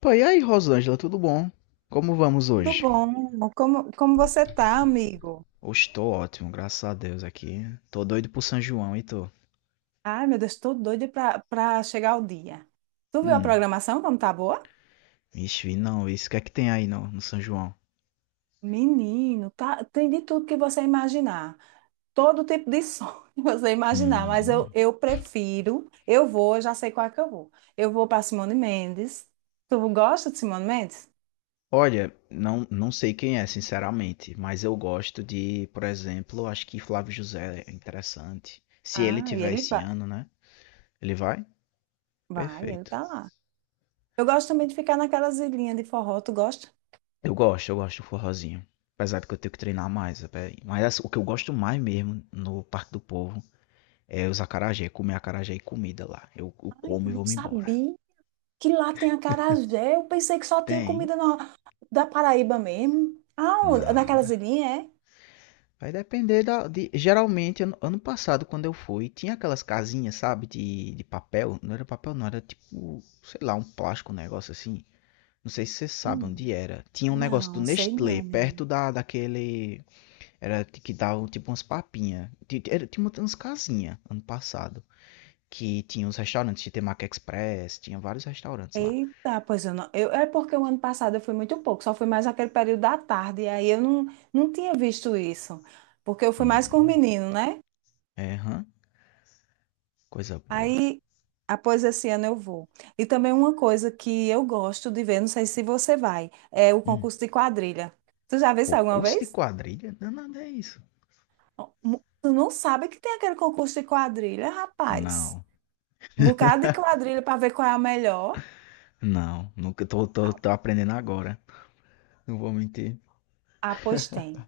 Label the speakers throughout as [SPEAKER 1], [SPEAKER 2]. [SPEAKER 1] Pô, e aí, Rosângela, tudo bom? Como vamos
[SPEAKER 2] Tudo
[SPEAKER 1] hoje?
[SPEAKER 2] bom? Como você tá, amigo?
[SPEAKER 1] Hoje tô ótimo, graças a Deus aqui. Tô doido pro São João e tô.
[SPEAKER 2] Ai, meu Deus, tô doida pra chegar o dia. Tu viu a
[SPEAKER 1] Hum,
[SPEAKER 2] programação como tá boa?
[SPEAKER 1] vixe, vi não, isso o que é que tem aí no São João?
[SPEAKER 2] Menino, tá, tem de tudo que você imaginar. Todo tipo de som que você imaginar, mas eu,
[SPEAKER 1] Hum.
[SPEAKER 2] eu prefiro, eu vou, eu já sei qual é que eu vou. Eu vou pra Simone Mendes. Tu gosta de Simone Mendes?
[SPEAKER 1] Olha, não sei quem é, sinceramente, mas eu gosto de, por exemplo, acho que Flávio José é interessante. Se ele
[SPEAKER 2] Ah, e
[SPEAKER 1] tiver
[SPEAKER 2] ele
[SPEAKER 1] esse
[SPEAKER 2] vai.
[SPEAKER 1] ano, né? Ele vai?
[SPEAKER 2] Vai, ele
[SPEAKER 1] Perfeito.
[SPEAKER 2] tá lá. Eu gosto também de ficar naquelas ilhinhas de forró, tu gosta?
[SPEAKER 1] Eu gosto do forrozinho. Apesar de que eu tenho que treinar mais, mas assim, o que eu gosto mais mesmo no Parque do Povo é os acarajé, comer acarajé e comida lá. Eu
[SPEAKER 2] Ai,
[SPEAKER 1] como
[SPEAKER 2] eu
[SPEAKER 1] e
[SPEAKER 2] não
[SPEAKER 1] vou-me embora.
[SPEAKER 2] sabia que lá tem acarajé. Eu pensei que só tinha
[SPEAKER 1] Tem?
[SPEAKER 2] comida normal. Da Paraíba mesmo? Ah,
[SPEAKER 1] Nada.
[SPEAKER 2] naquelas ilhinhas, é?
[SPEAKER 1] Vai depender geralmente, ano passado, quando eu fui, tinha aquelas casinhas, sabe, de papel. Não era papel, não, era tipo, sei lá, um plástico, um negócio assim. Não sei se vocês sabem
[SPEAKER 2] Sim.
[SPEAKER 1] onde era. Tinha um negócio do
[SPEAKER 2] Não, sei
[SPEAKER 1] Nestlé,
[SPEAKER 2] não, menina.
[SPEAKER 1] perto daquele. Era que dava tipo umas papinhas. Tinha umas casinhas ano passado. Que tinha uns restaurantes, tinha Temaki Express, tinha vários restaurantes lá.
[SPEAKER 2] Eita, pois eu não. Eu, é porque o ano passado eu fui muito pouco, só fui mais aquele período da tarde, e aí eu não, não tinha visto isso, porque eu fui mais com o
[SPEAKER 1] Hum.
[SPEAKER 2] menino, né?
[SPEAKER 1] É, hã? Coisa boa.
[SPEAKER 2] Aí, após esse ano eu vou. E também uma coisa que eu gosto de ver, não sei se você vai, é o
[SPEAKER 1] Hum,
[SPEAKER 2] concurso de quadrilha. Tu já viu isso alguma
[SPEAKER 1] concurso de
[SPEAKER 2] vez?
[SPEAKER 1] quadrilha? Não, nada é isso.
[SPEAKER 2] Tu não sabe que tem aquele concurso de quadrilha, rapaz.
[SPEAKER 1] Não,
[SPEAKER 2] Um bocado de quadrilha para ver qual é a melhor.
[SPEAKER 1] não. Nunca
[SPEAKER 2] Ah,
[SPEAKER 1] tô aprendendo agora. Não vou mentir.
[SPEAKER 2] ah, pois tem.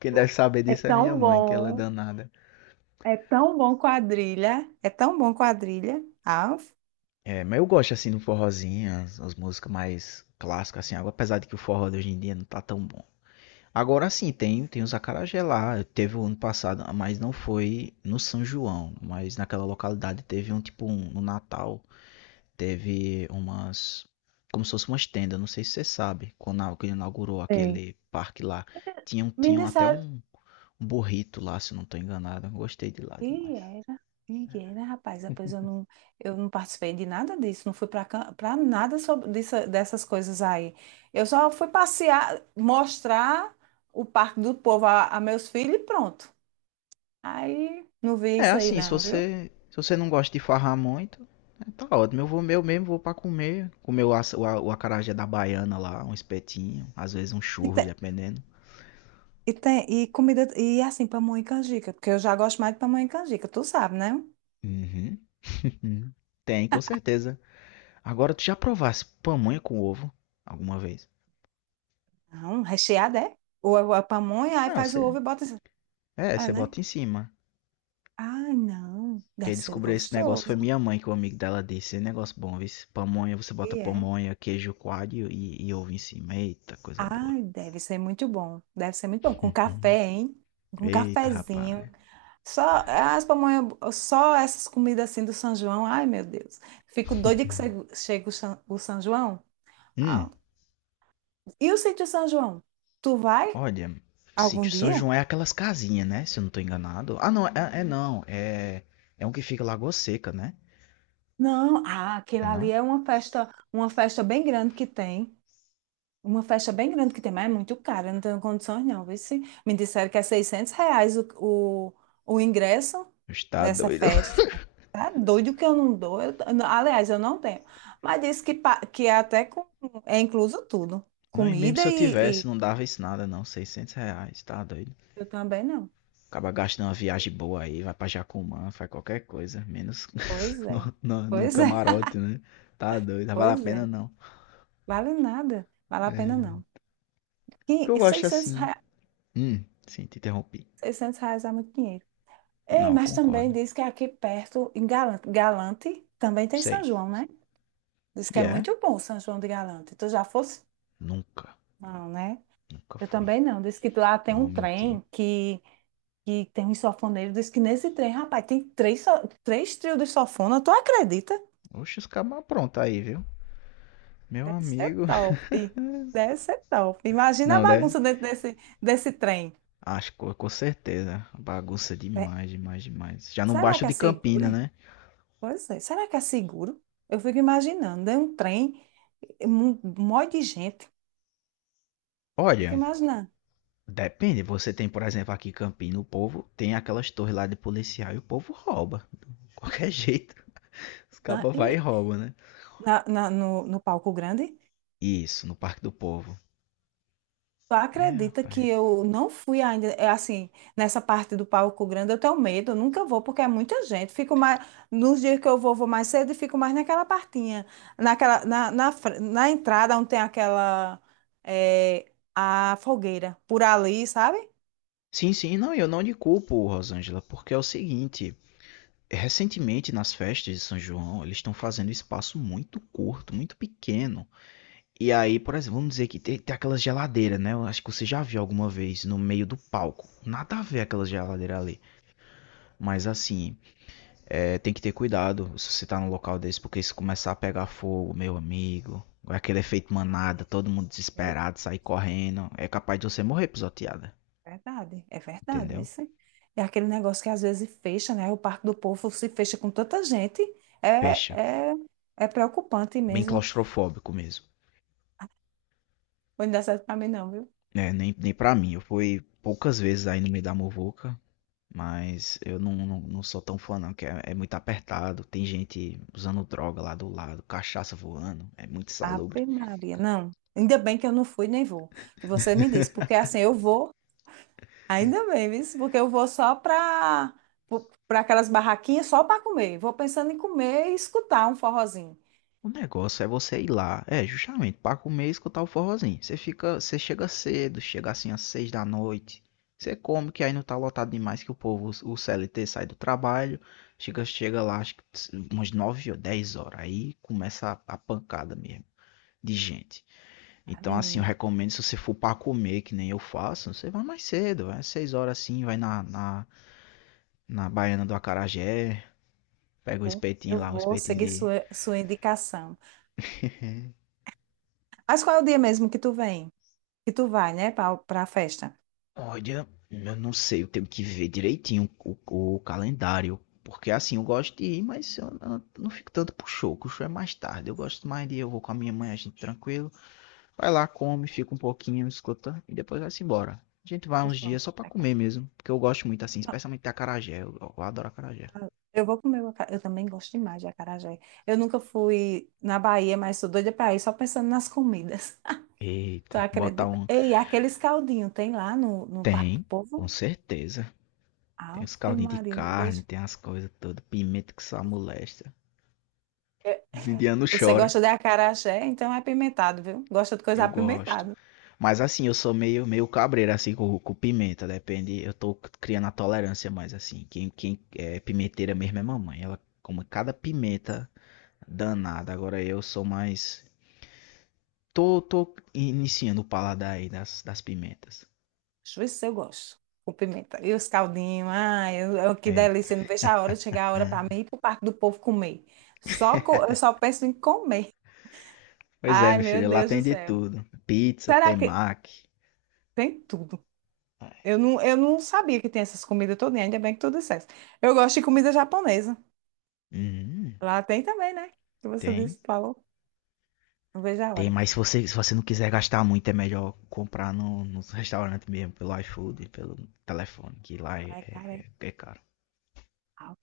[SPEAKER 1] Quem deve saber
[SPEAKER 2] É
[SPEAKER 1] disso é minha
[SPEAKER 2] tão
[SPEAKER 1] mãe, que ela é
[SPEAKER 2] bom.
[SPEAKER 1] danada.
[SPEAKER 2] É tão bom quadrilha. É tão bom quadrilha. Ah.
[SPEAKER 1] É, mas eu gosto assim do forrozinho, as músicas mais clássicas, assim, apesar de que o forró de hoje em dia não tá tão bom. Agora sim, tem os acarajé lá. Teve o ano passado, mas não foi no São João, mas naquela localidade teve um tipo um, no Natal. Teve umas. Como se fosse umas tendas, não sei se você sabe. Quando inaugurou
[SPEAKER 2] Sei.
[SPEAKER 1] aquele parque lá,
[SPEAKER 2] Me
[SPEAKER 1] tinham até
[SPEAKER 2] disseram.
[SPEAKER 1] um burrito lá, se eu não tô enganado. Eu gostei de lá
[SPEAKER 2] E
[SPEAKER 1] demais.
[SPEAKER 2] era. E era, rapaz. Depois eu não participei de nada disso. Não fui para nada dessas coisas aí. Eu só fui passear, mostrar o Parque do Povo a meus filhos e pronto. Aí não vi
[SPEAKER 1] É
[SPEAKER 2] isso aí,
[SPEAKER 1] assim,
[SPEAKER 2] não, viu?
[SPEAKER 1] Se você não gosta de farrar muito, é, tá ótimo. Eu vou meu mesmo, vou pra comer. Comer o, aça- o, a- o acarajé da baiana lá, um espetinho, às vezes um churro, dependendo.
[SPEAKER 2] E tem e comida e é assim pamonha e canjica, porque eu já gosto mais de pamonha e canjica, tu sabe, né?
[SPEAKER 1] Uhum. Tem, com certeza. Agora tu já provasse pamonha com ovo alguma vez?
[SPEAKER 2] Não, recheada é? Ou a pamonha, aí
[SPEAKER 1] Não,
[SPEAKER 2] faz o
[SPEAKER 1] você.
[SPEAKER 2] ovo e bota assim.
[SPEAKER 1] É,
[SPEAKER 2] É,
[SPEAKER 1] você
[SPEAKER 2] né?
[SPEAKER 1] bota em cima.
[SPEAKER 2] Ai, não, deve
[SPEAKER 1] Quem
[SPEAKER 2] ser
[SPEAKER 1] descobriu esse negócio
[SPEAKER 2] gostoso.
[SPEAKER 1] foi minha mãe, que o amigo dela disse. É negócio bom, viu? Pamonha, você bota
[SPEAKER 2] E é.
[SPEAKER 1] pamonha, queijo coalho e ovo em cima. Eita, coisa boa.
[SPEAKER 2] Ai, deve ser muito bom. Deve ser muito bom com
[SPEAKER 1] Uhum.
[SPEAKER 2] café, hein? Com
[SPEAKER 1] Eita,
[SPEAKER 2] cafezinho.
[SPEAKER 1] rapaz.
[SPEAKER 2] Só as pamonha, só essas comidas assim do São João. Ai, meu Deus. Fico doida que chega o São João. Ah.
[SPEAKER 1] Hum,
[SPEAKER 2] E o sítio São João? Tu vai
[SPEAKER 1] olha,
[SPEAKER 2] algum
[SPEAKER 1] sítio São
[SPEAKER 2] dia?
[SPEAKER 1] João é aquelas casinhas, né? Se eu não tô enganado. É não. É, é um que fica em Lagoa Seca, né?
[SPEAKER 2] Não, ah, aquilo
[SPEAKER 1] É
[SPEAKER 2] ali
[SPEAKER 1] não?
[SPEAKER 2] é uma festa bem grande que tem. Uma festa bem grande que tem, mas é muito cara, não tenho condições não. Vê se me disseram que é 600 reais o ingresso
[SPEAKER 1] Está
[SPEAKER 2] dessa
[SPEAKER 1] doido.
[SPEAKER 2] festa. Tá doido que eu não dou. Eu não- Aliás, eu não tenho. Mas disse que é até com, é incluso tudo.
[SPEAKER 1] Não, e mesmo se
[SPEAKER 2] Comida
[SPEAKER 1] eu
[SPEAKER 2] e
[SPEAKER 1] tivesse, não dava isso nada, não. 600 reais, tá doido.
[SPEAKER 2] eu também não.
[SPEAKER 1] Acaba gastando uma viagem boa aí, vai pra Jacumã, faz qualquer coisa, menos
[SPEAKER 2] Pois é,
[SPEAKER 1] no
[SPEAKER 2] pois é,
[SPEAKER 1] camarote, né? Tá doido, não vale a
[SPEAKER 2] pois é.
[SPEAKER 1] pena não.
[SPEAKER 2] Vale nada, vale a pena
[SPEAKER 1] É.
[SPEAKER 2] não.
[SPEAKER 1] O que eu
[SPEAKER 2] E
[SPEAKER 1] gosto
[SPEAKER 2] 600
[SPEAKER 1] assim.
[SPEAKER 2] reais,
[SPEAKER 1] Sim, te interrompi.
[SPEAKER 2] 600 reais é muito dinheiro. Ei,
[SPEAKER 1] Não, eu
[SPEAKER 2] mas também
[SPEAKER 1] concordo.
[SPEAKER 2] diz que aqui perto, em Galante, também tem São
[SPEAKER 1] Sei.
[SPEAKER 2] João, né? Diz
[SPEAKER 1] E
[SPEAKER 2] que é
[SPEAKER 1] yeah. é?
[SPEAKER 2] muito bom São João de Galante. Tu já fosse?
[SPEAKER 1] Nunca,
[SPEAKER 2] Não, né?
[SPEAKER 1] nunca
[SPEAKER 2] Eu
[SPEAKER 1] fui.
[SPEAKER 2] também não. Diz que lá tem
[SPEAKER 1] Não vou
[SPEAKER 2] um
[SPEAKER 1] mentir.
[SPEAKER 2] trem que tem um sofoneiro. Diz que nesse trem, rapaz, tem três trios de sofona. Tu acredita?
[SPEAKER 1] Oxe, os cabas pronto aí, viu? Meu
[SPEAKER 2] Deve ser
[SPEAKER 1] amigo.
[SPEAKER 2] top. Deve ser top. Imagina a
[SPEAKER 1] Não, né?
[SPEAKER 2] bagunça desse trem.
[SPEAKER 1] Acho que com certeza. Bagunça
[SPEAKER 2] É,
[SPEAKER 1] demais, demais, demais. Já não
[SPEAKER 2] será
[SPEAKER 1] baixa
[SPEAKER 2] que é
[SPEAKER 1] de
[SPEAKER 2] seguro,
[SPEAKER 1] Campina,
[SPEAKER 2] hein?
[SPEAKER 1] né?
[SPEAKER 2] Pois é. Será que é seguro? Eu fico imaginando. É um trem, um monte de gente. Fico
[SPEAKER 1] Olha,
[SPEAKER 2] imaginando.
[SPEAKER 1] depende, você tem, por exemplo, aqui em Campina, o povo tem aquelas torres lá de policial e o povo rouba. De qualquer jeito, os
[SPEAKER 2] Né?
[SPEAKER 1] cabas vai e
[SPEAKER 2] E
[SPEAKER 1] rouba, né?
[SPEAKER 2] no palco grande,
[SPEAKER 1] Isso, no Parque do Povo.
[SPEAKER 2] tu
[SPEAKER 1] É,
[SPEAKER 2] acredita que
[SPEAKER 1] rapaz.
[SPEAKER 2] eu não fui ainda, é assim, nessa parte do palco grande, eu tenho medo, eu nunca vou, porque é muita gente. Fico mais, nos dias que eu vou, vou mais cedo e fico mais naquela partinha, naquela, na, na, fr- na entrada onde tem aquela, é, a fogueira, por ali, sabe?
[SPEAKER 1] Sim, não, eu não lhe culpo, Rosângela, porque é o seguinte, recentemente nas festas de São João, eles estão fazendo espaço muito curto, muito pequeno. E aí, por exemplo, vamos dizer que tem aquelas geladeiras, né? Eu acho que você já viu alguma vez no meio do palco. Nada a ver aquela geladeira ali. Mas assim, é, tem que ter cuidado se você tá num local desse, porque se começar a pegar fogo, meu amigo, vai aquele efeito manada, todo mundo
[SPEAKER 2] Meu
[SPEAKER 1] desesperado,
[SPEAKER 2] Deus.
[SPEAKER 1] sair correndo, é capaz de você morrer pisoteada,
[SPEAKER 2] Verdade, é verdade,
[SPEAKER 1] entendeu?
[SPEAKER 2] isso. É aquele negócio que às vezes fecha, né? O Parque do Povo se fecha com tanta gente,
[SPEAKER 1] Fecha.
[SPEAKER 2] é, é, é preocupante
[SPEAKER 1] Bem
[SPEAKER 2] mesmo.
[SPEAKER 1] claustrofóbico mesmo.
[SPEAKER 2] Não dá certo pra mim, não, viu?
[SPEAKER 1] É, nem pra mim, eu fui poucas vezes aí no meio da muvuca, mas eu não sou tão fã não, que é, é muito apertado, tem gente usando droga lá do lado, cachaça voando, é muito insalubre.
[SPEAKER 2] Ave Maria, não. Ainda bem que eu não fui nem vou, que você me disse, porque assim eu vou, ainda bem, viu? Porque eu vou só para aquelas barraquinhas só para comer. Vou pensando em comer e escutar um forrozinho.
[SPEAKER 1] O negócio é você ir lá, é, justamente, para comer e escutar o forrozinho. Você fica, você chega cedo, chega assim às seis da noite. Você come, que aí não tá lotado demais que o povo, o CLT sai do trabalho, chega lá, acho que umas nove ou dez horas. Aí começa a pancada mesmo de gente.
[SPEAKER 2] Ah,
[SPEAKER 1] Então, assim, eu
[SPEAKER 2] menino,
[SPEAKER 1] recomendo se você for para comer, que nem eu faço, você vai mais cedo, vai às seis horas assim, na Baiana do Acarajé,
[SPEAKER 2] eu
[SPEAKER 1] pega o
[SPEAKER 2] vou, eu
[SPEAKER 1] espetinho lá, o
[SPEAKER 2] vou
[SPEAKER 1] espetinho
[SPEAKER 2] seguir
[SPEAKER 1] de,
[SPEAKER 2] sua indicação. Mas qual é o dia mesmo que tu vem? E tu vai, né, pra festa?
[SPEAKER 1] olha, eu não sei, eu tenho que ver direitinho o calendário. Porque assim, eu gosto de ir, mas eu não fico tanto pro show, que o show é mais tarde. Eu gosto mais de ir, eu vou com a minha mãe, a gente tranquilo. Vai lá, come, fica um pouquinho, escuta, e depois vai-se embora. A gente vai
[SPEAKER 2] Eles
[SPEAKER 1] uns
[SPEAKER 2] vão
[SPEAKER 1] dias só pra
[SPEAKER 2] pra
[SPEAKER 1] comer
[SPEAKER 2] casa.
[SPEAKER 1] mesmo, porque eu gosto muito assim,
[SPEAKER 2] Não,
[SPEAKER 1] especialmente de acarajé. Eu adoro acarajé.
[SPEAKER 2] eu vou comer o acarajé. Eu também gosto demais de acarajé. Eu nunca fui na Bahia, mas sou doida pra ir só pensando nas comidas. Tu
[SPEAKER 1] Eita, botar
[SPEAKER 2] acredita?
[SPEAKER 1] um.
[SPEAKER 2] Ei, aqueles caldinhos tem lá no Parque do
[SPEAKER 1] Tem,
[SPEAKER 2] Povo?
[SPEAKER 1] com certeza. Tem os
[SPEAKER 2] Ave
[SPEAKER 1] caldinhos de
[SPEAKER 2] Maria, não vejo.
[SPEAKER 1] carne, tem as coisas todas, pimenta que só molesta.
[SPEAKER 2] É,
[SPEAKER 1] Os indianos
[SPEAKER 2] você
[SPEAKER 1] choram.
[SPEAKER 2] gosta de acarajé? Então é apimentado, viu? Gosta de coisa
[SPEAKER 1] Eu gosto.
[SPEAKER 2] apimentada.
[SPEAKER 1] Mas assim, eu sou meio cabreiro assim com pimenta, depende. Eu tô criando a tolerância mais assim. Quem é pimenteira mesmo é mamãe. Ela come cada pimenta danada. Agora eu sou mais. Tô iniciando o paladar aí das pimentas.
[SPEAKER 2] Deixa eu ver se eu gosto. Com pimenta. E os caldinhos, ai, que
[SPEAKER 1] Eita.
[SPEAKER 2] delícia. Não vejo a hora de chegar a hora para mim ir pro Parque do Povo comer. Eu só penso em comer.
[SPEAKER 1] Pois é,
[SPEAKER 2] Ai,
[SPEAKER 1] meu
[SPEAKER 2] meu
[SPEAKER 1] filho, lá
[SPEAKER 2] Deus do
[SPEAKER 1] tem de
[SPEAKER 2] céu.
[SPEAKER 1] tudo. Pizza,
[SPEAKER 2] Será
[SPEAKER 1] tem
[SPEAKER 2] que
[SPEAKER 1] mac.
[SPEAKER 2] tem tudo? Eu não sabia que tem essas comidas todas, ainda bem que tu disseste. Eu gosto de comida japonesa.
[SPEAKER 1] Hum,
[SPEAKER 2] Lá tem também, né? Que você
[SPEAKER 1] tem.
[SPEAKER 2] disse, falou. Não vejo a
[SPEAKER 1] Tem,
[SPEAKER 2] hora.
[SPEAKER 1] mas se você não quiser gastar muito, é melhor comprar no restaurante mesmo, pelo iFood, pelo telefone, que lá
[SPEAKER 2] Ai, cara, é
[SPEAKER 1] é caro.
[SPEAKER 2] alto.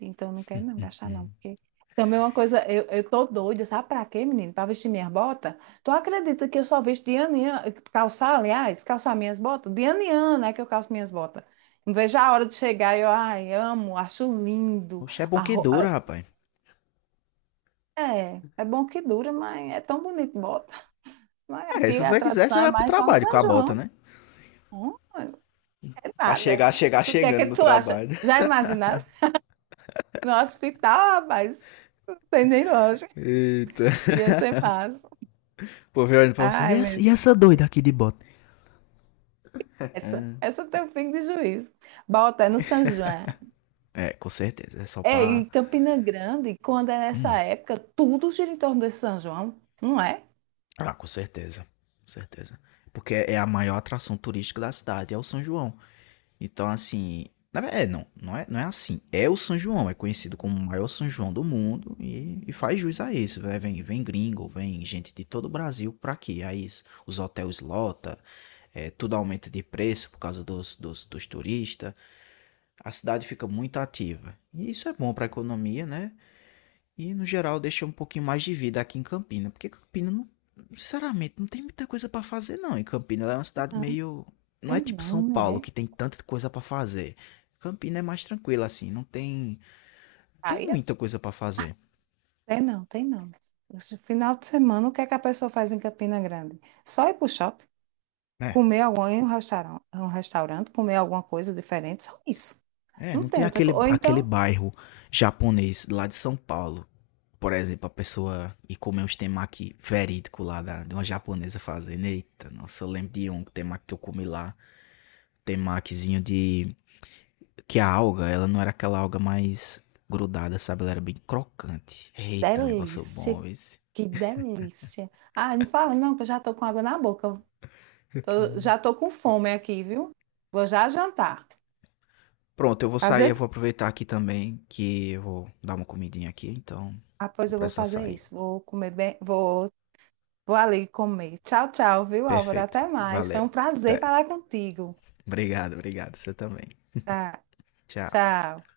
[SPEAKER 2] Então eu não quero não gastar, não.
[SPEAKER 1] Hum.
[SPEAKER 2] Porque também é uma coisa, eu tô doida, sabe pra quê, menino? Pra vestir minhas botas? Tu acredita que eu só visto de ano em ano, calçar, aliás, calçar minhas botas? De ano em ano é que eu calço minhas botas. Não vejo a hora de chegar eu, ai, amo, acho lindo.
[SPEAKER 1] Poxa, é bom que dura, rapaz.
[SPEAKER 2] É, é bom que dura, mas é tão bonito, bota. Mas
[SPEAKER 1] É,
[SPEAKER 2] aqui
[SPEAKER 1] se
[SPEAKER 2] a
[SPEAKER 1] você quiser,
[SPEAKER 2] tradição
[SPEAKER 1] você
[SPEAKER 2] é
[SPEAKER 1] vai pro
[SPEAKER 2] mais só no
[SPEAKER 1] trabalho com
[SPEAKER 2] São
[SPEAKER 1] a bota,
[SPEAKER 2] João.
[SPEAKER 1] né?
[SPEAKER 2] Hum, é
[SPEAKER 1] Pra
[SPEAKER 2] nada.
[SPEAKER 1] chegar, chegar
[SPEAKER 2] Tu o que é que
[SPEAKER 1] chegando no
[SPEAKER 2] tu acha?
[SPEAKER 1] trabalho.
[SPEAKER 2] Já imaginaste? No hospital, rapaz, não tem nem lógica.
[SPEAKER 1] Eita.
[SPEAKER 2] Ia ser massa.
[SPEAKER 1] Pô, vem olhando pra você.
[SPEAKER 2] Ai, meu
[SPEAKER 1] E
[SPEAKER 2] Deus.
[SPEAKER 1] essa doida aqui de bota?
[SPEAKER 2] Essa,
[SPEAKER 1] Ah,
[SPEAKER 2] essa tem um pingo de juízo. Bota, é no São João.
[SPEAKER 1] é, com certeza. É só
[SPEAKER 2] É,
[SPEAKER 1] pra.
[SPEAKER 2] e Campina Grande, quando é nessa
[SPEAKER 1] Hum.
[SPEAKER 2] época, tudo gira em torno desse São João, não é?
[SPEAKER 1] Ah, com certeza. Com certeza. Porque é a maior atração turística da cidade, é o São João. Então, assim. Na ver- É, não, não é, não é assim. É o São João, é conhecido como o maior São João do mundo e faz jus a isso, né? Vem gringo, vem gente de todo o Brasil pra aqui. Os hotéis lota, é, tudo aumenta de preço por causa dos turistas. A cidade fica muito ativa. E isso é bom pra economia, né? E, no geral, deixa um pouquinho mais de vida aqui em Campina. Porque Campina, não, sinceramente, não tem muita coisa pra fazer, não. E Campina ela é uma cidade
[SPEAKER 2] Não,
[SPEAKER 1] meio. Não é
[SPEAKER 2] tem
[SPEAKER 1] tipo
[SPEAKER 2] não,
[SPEAKER 1] São
[SPEAKER 2] não é?
[SPEAKER 1] Paulo, que tem tanta coisa pra fazer. Campina é mais tranquila, assim. Não tem. Não
[SPEAKER 2] Aí
[SPEAKER 1] tem
[SPEAKER 2] é
[SPEAKER 1] muita coisa pra fazer.
[SPEAKER 2] Tem não, tem não. Esse final de semana, o que é que a pessoa faz em Campina Grande? Só ir pro shopping,
[SPEAKER 1] Né,
[SPEAKER 2] comer algum, em um um restaurante, comer alguma coisa diferente, só isso.
[SPEAKER 1] é,
[SPEAKER 2] Não
[SPEAKER 1] não tem
[SPEAKER 2] tem outra coisa.
[SPEAKER 1] aquele,
[SPEAKER 2] Ou
[SPEAKER 1] aquele
[SPEAKER 2] então,
[SPEAKER 1] bairro japonês lá de São Paulo. Por exemplo, a pessoa ir comer uns temaki verídico de uma japonesa fazendo. Eita, nossa, eu lembro de um temaki que eu comi lá. Temakizinho de que a alga, ela não era aquela alga mais grudada, sabe? Ela era bem crocante. Eita, negócio
[SPEAKER 2] delícia,
[SPEAKER 1] bom esse.
[SPEAKER 2] que delícia. Ah, não fala não, que eu já tô com água na boca. Já tô com fome aqui, viu? Vou já jantar.
[SPEAKER 1] Pronto, eu vou sair, eu
[SPEAKER 2] Fazer?
[SPEAKER 1] vou aproveitar aqui também, que eu vou dar uma comidinha aqui, então
[SPEAKER 2] Ah, pois
[SPEAKER 1] vou
[SPEAKER 2] eu vou
[SPEAKER 1] precisar
[SPEAKER 2] fazer
[SPEAKER 1] sair.
[SPEAKER 2] isso. Vou ali comer. Tchau, tchau, viu, Álvaro?
[SPEAKER 1] Perfeito.
[SPEAKER 2] Até mais. Foi um
[SPEAKER 1] Valeu.
[SPEAKER 2] prazer
[SPEAKER 1] Até.
[SPEAKER 2] falar contigo.
[SPEAKER 1] Obrigado, obrigado. Você também.
[SPEAKER 2] Tchau,
[SPEAKER 1] Tchau.
[SPEAKER 2] tchau.